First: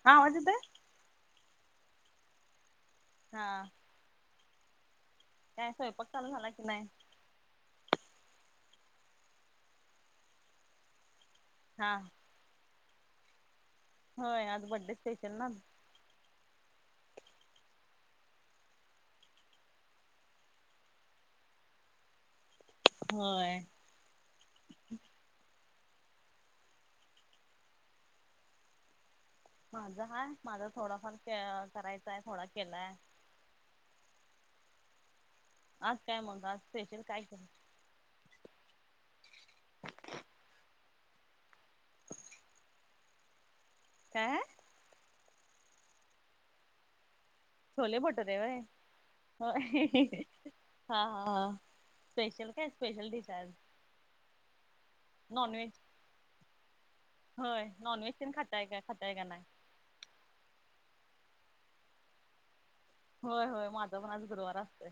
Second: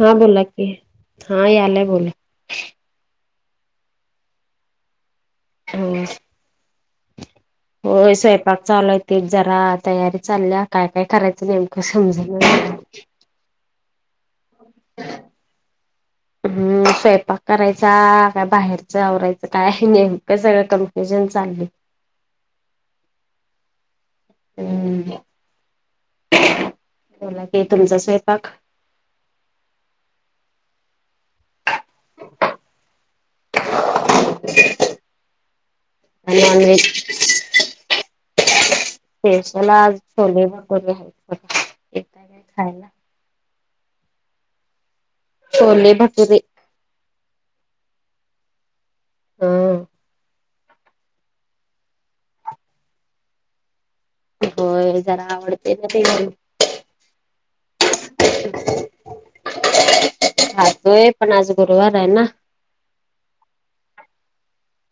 हा आवाज बोला येतोय की हा यालाय बोला. हा. काय स्वयंपाक चालू झाला की नाह? हो स्वयंपाक चालूते जरा तयारी चालल्या काय, काय करायचं नेमकं हा समज हम् [inaudible] होय आज बड्डे स्पेशल ना, हम्म स्वयंपाक करायचा काय बाहेरच आवरायचं काय हे नेमकं सगळं कन्फ्युजन चाले होय. हम्म बोला की तुमचा स्वयंपाक माझं हा माझं थोडाफार क्ये करायचांय थोडा केलाय. [inaudible] आज काय मग आज नॉनव्हेज स्पेशल काय करू. स्पेशल आज छोले भटोरे आहेत [unintelligible] एकदा खायला. काय? छोले भटुरे. छोले भटूरे व्हय. हा हा हा स्पेशल काय स्पेशल डिश आहेज. ओय जरा आवडते ना, ते होय नॉन व्हहेज तीन खाता का खाताय का खातोय पण आज गुरुवार आहे ना होय होय माझं पण आज गुरुवार असतंय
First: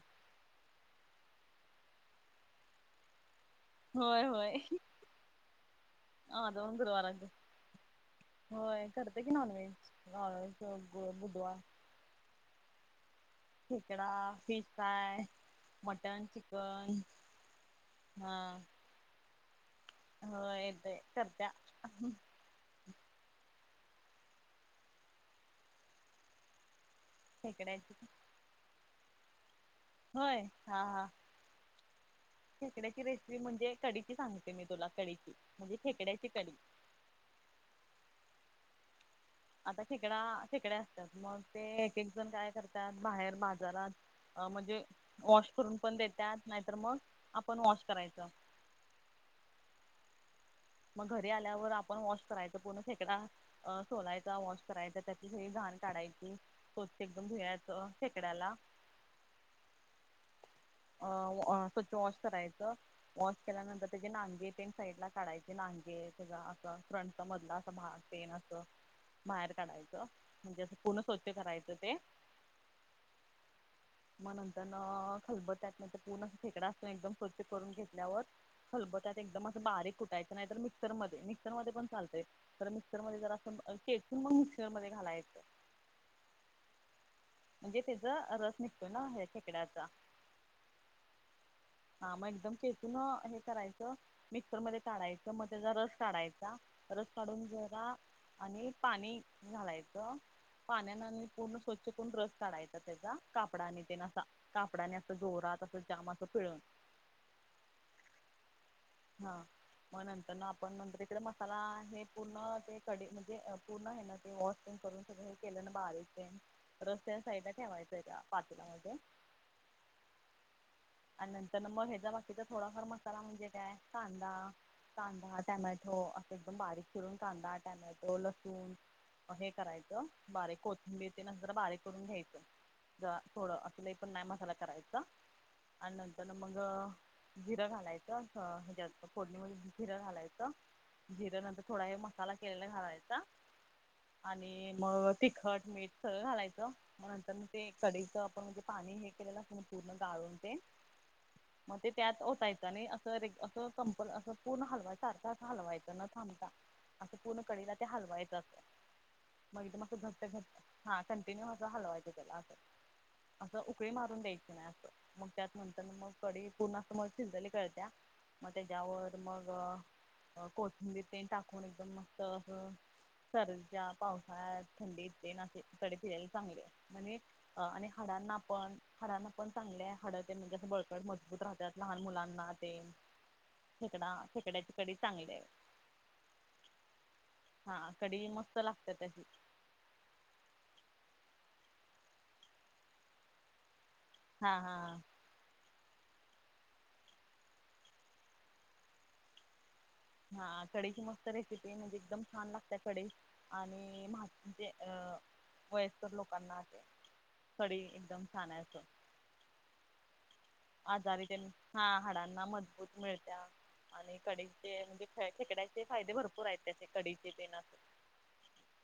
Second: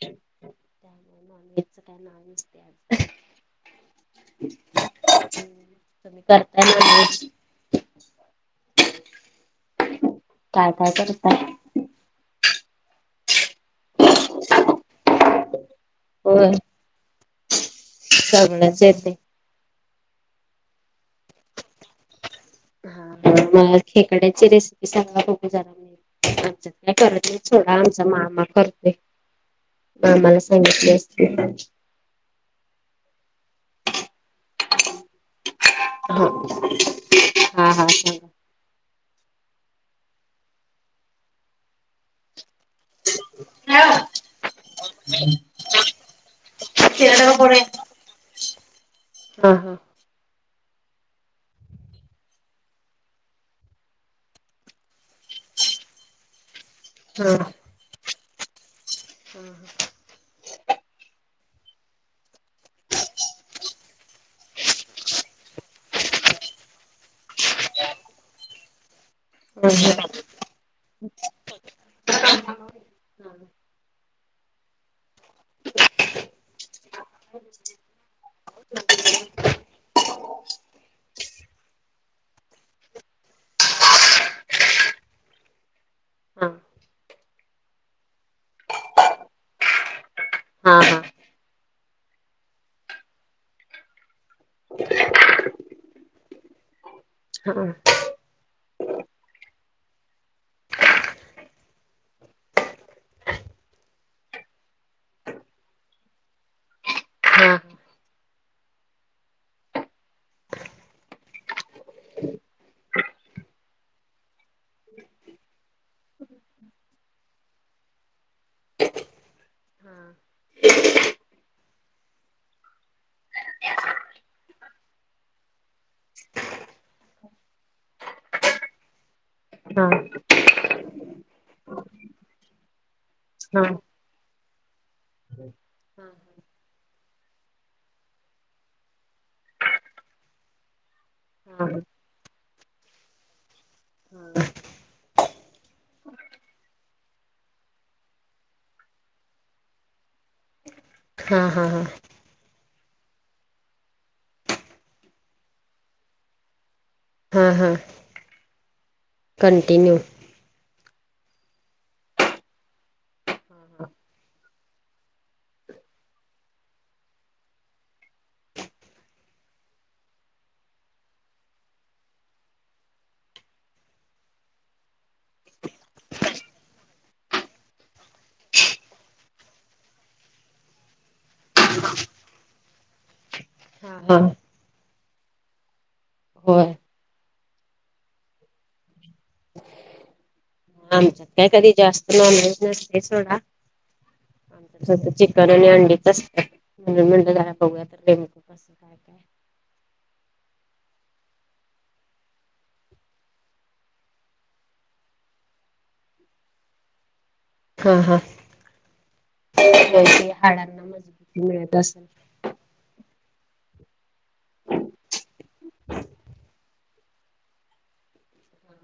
मा याचं काय नाव नसते आज होय होय तुम माझा पण गुरुवार करताय असतोय होय करते की नॉन व्हेज नॉन काय काय व्हेज करताय बुधवा ठेकडा फिश फ्राय मटन होय चिकन हा सगळंच येते हो येत आहे करचा हा मला खेकड्याची रेसिपी चांग बघू जणार म आमच्यात काय कर ोड खेकड्याची आमचा मामा करतेय मामाला होय हा सांगितले हा असते खेकड्याची रेसिपी म्हणजे कडीची सांगते मी तुला कढची म्हणजे हा खेकड्याची कढ हा हा सां आता खेकडा खेकडे्या असतात मग ते एक एक जण काय करतात बाहेर बाजारात अ म्हणजे वॉश करून पण देतात नाहीतर मग सांगा. आपण वॉश करायचं हा हा मग घरी आल्यावर आपण वॉश करायचं पूर्ण फेकडा अ सोलायचा वॉश करायचा त्याची स घाण काढायची हो एकदम भधुळ्याच शेकड्याला ह ह [unintelligible] अ स्वच्छ वॉश करायचं वॉश केल्यानंतर त्याचे नांगे पेंट साईड ला काढायचं नागे त्या असं फ्रंटचा मधला असं भाग पेन असं बाहेर काढायचं म्हणजे असं पुन स्वचछ करायचं ते मग नंतर ना खलबत्यात म्ह पूर्ण फेकडा अस एकदम स्वच्छ करून घेतल्यावर खलबत्यात एकदम अस बारीक कु कायच नाही तर मिक्सर मध्ये मिक्सर मध्ये पण चालतय तर मिक्सर मध्ये जर आपण केकून मग मिक्सर म घालायचं हा म्हणजे त्याचा रस निघतो ना खेकड्याचा हा हा हा मग एकदम खचून हे करायचं मिक्सरमध्ये काढायच मग त्याचा रस काढायचा रस काढून जरा आणि पाणी घालायचं पाण्या आणि पूर्ण स्वच्छ करून रस काढायचा त्याचा कापडा आणि ते नसा कापडाने असं जोरात असं जाम असं फिळून हा हा मग नंतर ना आपण नंतर तकडे मसाला हे पूर्ण ते क म्हणजे पूर्ण आहे ना ते वॉ करून सगळ हे केलं ना बाहेारीचे रस्त्या साईड ठेवायचंय त्या पाटूलामध्येध्ये [unintelligible] आणि नंतर मग ह्याचा बाकीचा थोडाफार मसाला म्हणजे काय कांदा कांदा टॅमॅटो असं एकदम बारीक चिरून कांदा टॅमॅटो लसूण हे हा करायचं बारीक कोथिंबीरेत नंतर बारीक करून घ्यायचं. थोडं हा हा हा हा असलाही पण नाही मझाला करायचं. आणि नंतर मग जिरं घालायचं हच्यात फोडणीमध्ये झिरं घालायचं झिरे नंतर थोडा हे मसाला केलेला घालायचा. आणि मग तिखट मीठ, सगळं घालायचं. मग नंतर, ते कडीचं आपण म्हणजे पाणी हे केलेलं अस, पूर्ण गाळून ते. हा मग हा ते त्यात वत्याच आणि, असं रे असं कंपल असं, पूर्ण हलवाय सारखं असं, हलवायचं न थांबता असं पूर्ण हा हा कडीला ते हलवायचं असतं. मग ते कंटिन्यू मग घट्ट घट हा, कंटिन्यू असं हलवायचं त्याला असं, असं उकळी मारून द्यायची नाही असं मग त्यात नंतर मग कडी पूर्ण अस मग सिलजली कळत्या मग त्याच्यावर मग कोथिंबी टाकून एकदम मगत सर्दीच्या पावसाात थंडी इते ना तडे फिरायला चांगले म्हणजे आणि हाडांना पण हाडांना पण चांगले आहे हाडं ते म्हणजे असं बळकट मजबूत राहतात. लहान मुलांना ते, हा खेकडा, हा खेकड्याची कडी चांगली आहे. होय, हा कडी मस्त, लागते त्याची, आमच्यात काय कधी जास्त नॉनव्हेज, नसते सोडून हा हा आच्या करणं ही अडीच च असत, म्हणून म्हटलं जरा बघूया करून, [unintelligible] हा कडीची मस्त रेसिपी म्हणजे, एकदम छान लागते कढ आणि म्ह म्हणजे, अ वयस्कर लोकांना असे. हा [unintelligible] हा. एकदम छान आहे अस, [unintelligible] आजारी मजबूती त्यांण मिळत हा, असेल. हाडांना मजबूत मिळत्या. आणि कढचे म्हणजे खे खेकड्याचे, फायदे भरपूर आहत त्याचे कढचे असं, [unintelligible]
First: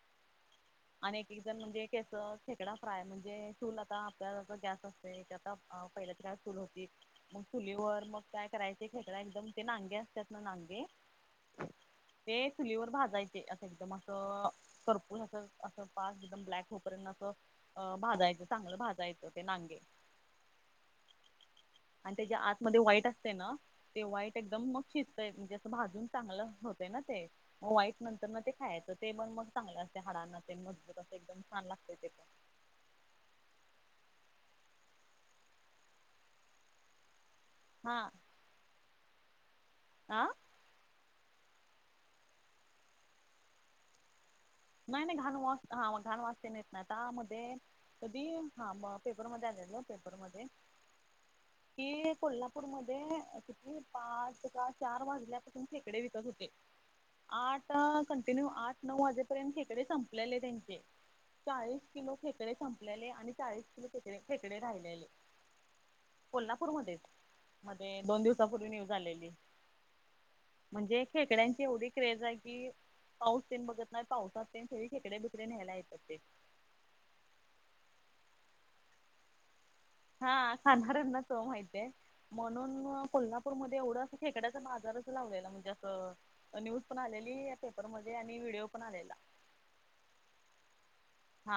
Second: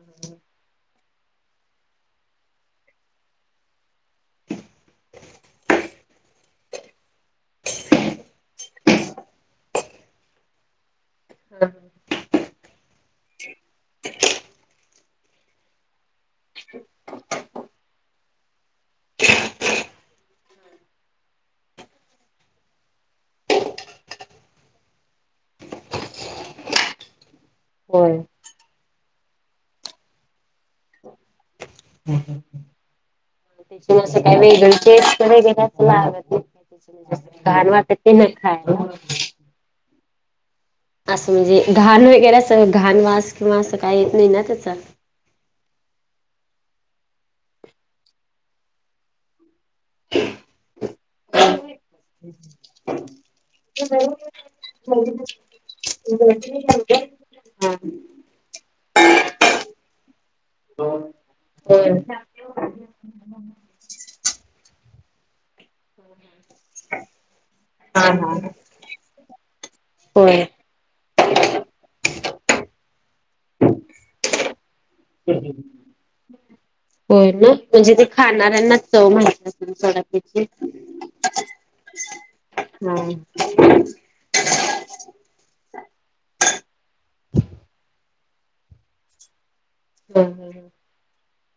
आणि एक एक जण म्हणजे केस, खेकडा फ्राय म्हणजे चूल आता गॅस असते ते, आता पहिल्या त्यात, चूल होती मग, चुलीवर मग काय करायचे, खेकडा एकदम ते नागे असतात ना नांगे ते चुलीवर भाजायचे असं, एकदम अस करपूस अस असं पाच एकदम, ब्लॅक होपर्यंत असं भाजायचं चांगलं भाजायचं ते नागे. आणि त्याच्या, आतमध्ये वाईट असते ना. ते वाईट एकदम मग शिजतय, म्हणजे असं भाजून चांगलं होतं ना ते वाईट होय. नंतर ना ते खायचं ते पण, मग चांगलं असते हाडांना ते मजबत अस एकदम छान ला त्या काहीअशी, वेगळंटेस्ट वघेरे लागत नाही. घाण वाटतं नाही ना? खायला, आं! असं म्हणजे घाण वगैरे अस, घाण वास किंवा असं काही येत नाही ना त्याच नाही, नाही घाण वास हां मग घाण वाचते नाहीेत नाही, आतामध्ये कधी हां मग फेब्रुवारी मध्ये आणलेलं. पेपर मध्ये ती कोल्हापूरमध्ये किती पाच, का चार वाजल्यापासून खेकडे विकत होते. हा आठ, कंटिन्यू आठ नऊ, वाजेपर्यंत खेकडे संपलेले त्यांचे, चाळीस होय. किलो खेकडे संपल्याले, आणि चाळीस किलो खेकडे राहिलेले. [unintelligible] कोल्हापूरमध्येच मध्ये, दोन दिवसापूर्वी न्यूज आलेली. होय. म्हणजे खेकड्यांची एवढी क्रेज आहे, की पाऊस तन बघत नाहित, पावसात तेण, खेकडे, बिकडे न्यायला येतात ते. हो ना म्हणजे ते, खाणाऱ्यांना चव माहित, हा त्याची. खाणाऱ्यांनाचव माहितय, हा. म्हणून कोल्हापूरमध्ये एवढंअसं, खेडायचं बाजारच लावलायला, म्हणजे असं. न्यूज पण आलेली, या पेपरमध्येध्ये आणि व्हिडिओ पण आलेला. हम, हम, ह, हा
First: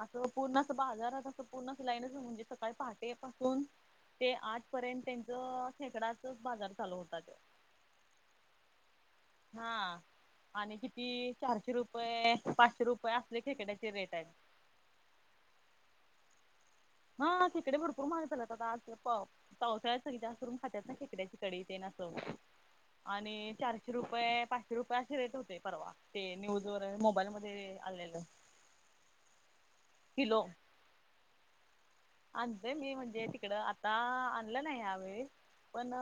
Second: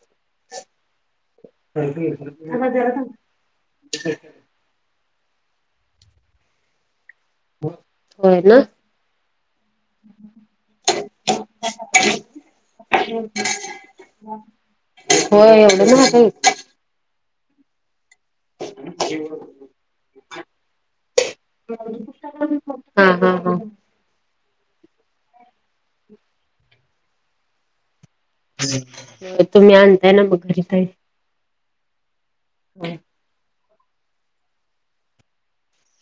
असं पूर्ण अस बाजारत असं पूर्ण ती लाईनच म्हणजे सकाळी पहाटे पासून ते आठ पर्यंत त्यांच खेकडाचच बाजार चालू होता त्यो बोल होय ना हा आणि किती चारशे रुपये पाचशे रुपये असले खेकड्याचे रेटयत. हो एवढं, महाग आहेत. हा खेकडे, भरपूर महाग झालात. पण, पावसाळ्या सगळे जास्त करून खातात ना, खेकड्याची कडी तेसं असं. हा हा आणि चार, [unintelligible] पाचशे रुपये असे रेट होते, परवा ते न्यूज वर, मोबाईल मध्ये आलेलं, तुम्ही आणताय ना मग घरी ताई आणतेय मी म्हणजे तिकडं आता आणलं नाही ह्या वेेळेस पण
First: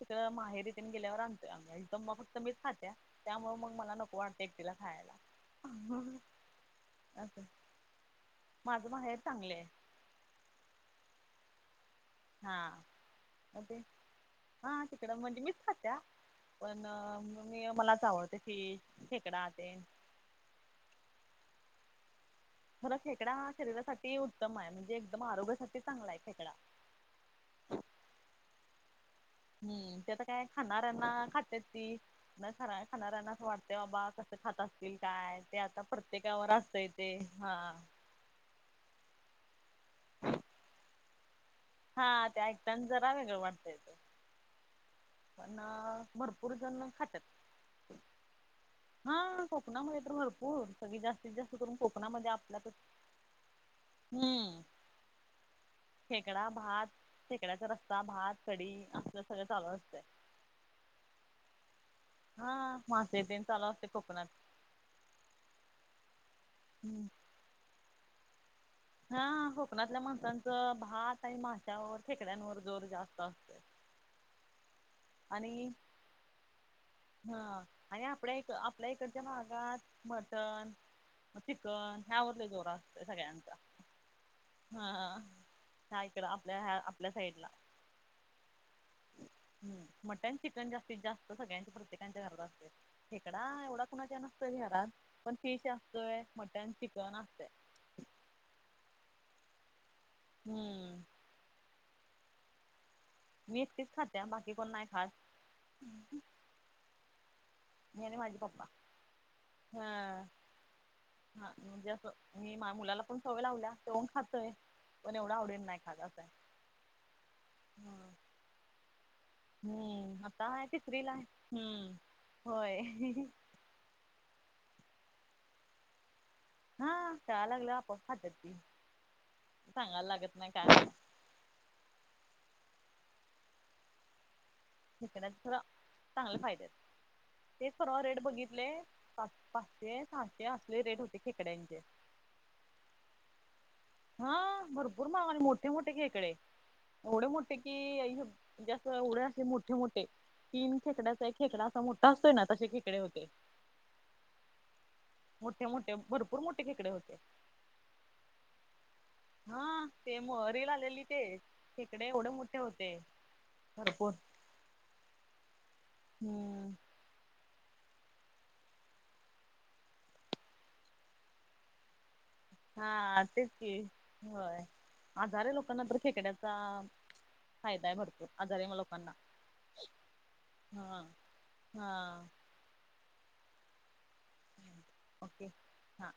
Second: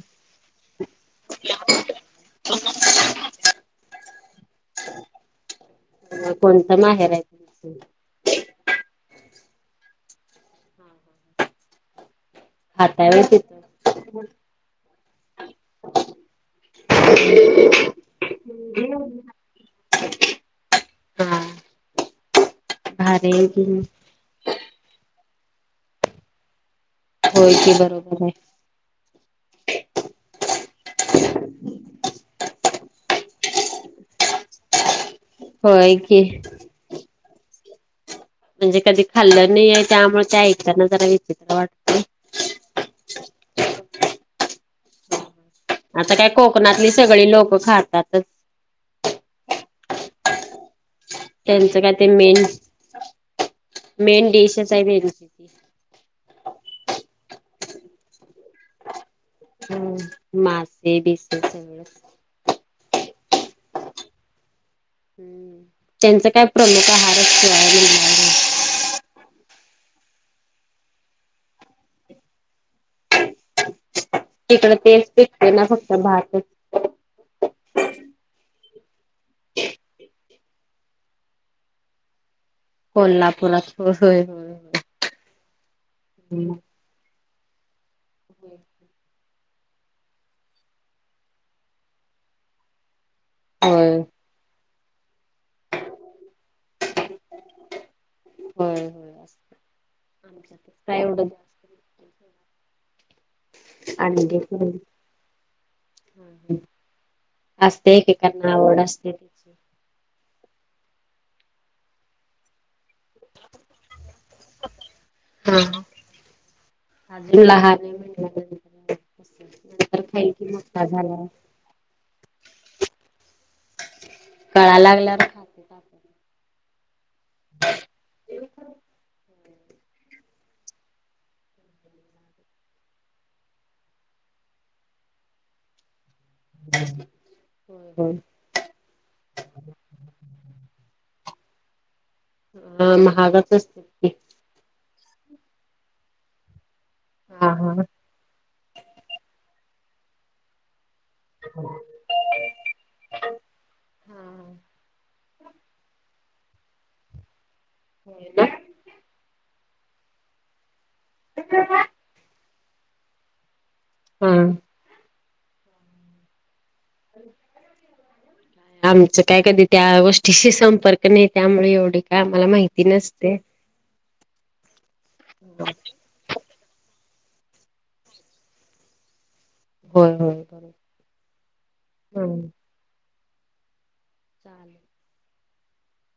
तिकड माहेरी तेन गेल्यावर आणतोय आम्ही इथं फक्त मीच खात्या. त्यामुळे मग मला नको वाटतं एकटीला खायाला माहेराय माझं माहेर सांगलीय. हा राहताय व्हय तिथं. त ते हा तिकडं म्हणजे मीच खात्या. पण मी मलाच आवडतय फीश, खेकडा तेन हम खर खेकडा हा शरीरासाठी उत्तमाय म्हणजे एकदम आरोग्यासाठी चांगलाय खेकडा होय की बरोबराय हम्म ते आता काय खाणाऱ्यांना खात्यात ती न खाना खाणाऱ्यांना असं वाटतय बाबा कस खात अस तील काय ते आता होय की प्रत्येकावर असतय ते हा म्हणजे कधी खाल्लं नाईये त्यामुळे ते ऐकताना जरा विचित्र वाट हा ते ऐकताना जरा वेगळ वागतय ते पण भरपूर जण खात्यात. हो खातातच. हा कोकणामध्ये तर भरपूर सगळी जास्त ते जास्त करून त्यांचं काय ते कोकणामध्ये मेन आपल्या तर मेन हम् डिशच आहे त्यांची ती. खेकडा भात, खेकड्याचा रस्सा, भात, कडी सगळं चालू असतंय हम्म मासे बिसे सगळच हा मासे तेन चालू असतय कोकणात हम् त्यांचा काय प्रमुख हम्म. आहारच त्यो आहे म्हणल्या हा कोकणातल्या माणसांचं भात आणि माशावर खेकड्यांवर जोर जास्त असं तिकड तेच पिकत ना आणि फक्त भात हा आणि आपल्या इक आपल्या इकडच्या भागात म टन चिकन ह्यावर लय जोर सगळ्यांचा कोल्हापुरात होय होय होय होय हा हा ह्याहिकडं आपल्या ह्या आपल्या साईडला हम्म हम्म मटन चिकन जास्तीत जास्त सगळ्यांच्या प्रत्येकच्या घरात असतय. खेकडा एवढा होय कुणाच्या नसतोय घरात पण फिश असतोय मटन, चिकन असतय. होय होय काय हम्म येवढ मी एकटीच खात्या अंडी बाकी कोण तेन नाय खात. असते मी आणि माझे एकेकांना पप्पा आवड असते त्याची हा हा म्हणजे अस मी माया मुलाला पण सवय लावल्या त्योन खातोय पण एवढं आवडीन हा नाय खात असंय. अजून लहाने म्हणल्यावर नंतर हम्म खाईल आता कि आहे मोठ्ठा तिसरीला आहे झाल्यावर हम्म. होय कळा लागल्यावर [unintelligible] हा कळाय लागल्याव आपोआप खात्यात ती सांगाय लागत नाही काय नाय [unintelligible] चांगले फायदे आहेत. तेच होय परवा होय रेट बघित ले पा पाचशे सहाशे असले रेट होते खेकड्यांचे. हा महागच असतय. हा भरपूर मावाने आणि मोठे मोठे खेकळे एवढे हा मोठे हा की आई श म्हणजे असं एवढे असे मोठे मोठे तीन खेकड्याचा एक खेकडा असा मोठा असतोय ना तसे खेकडे होते. हा हा मोठे मोठे, भरपूर मोठे खेकडे होते. होय ना. हा ते मो रिल आलेली ते. खेकडे एवढे मोठे होते, भरपूर. हां. हम्म. [unintelligible] आमचं काय कधी त्या गोष्टीशी संपर्क नाही, त्यामुळ एवढी काय आम्हाला माहिती हा नसते. तेच की होय. आजारी लोकांना तर खेकड्याचा फायदाय भरपूर, आजारे लोकांना. होय होय. हां, हां. बरोबर. चालेल. ओके हां.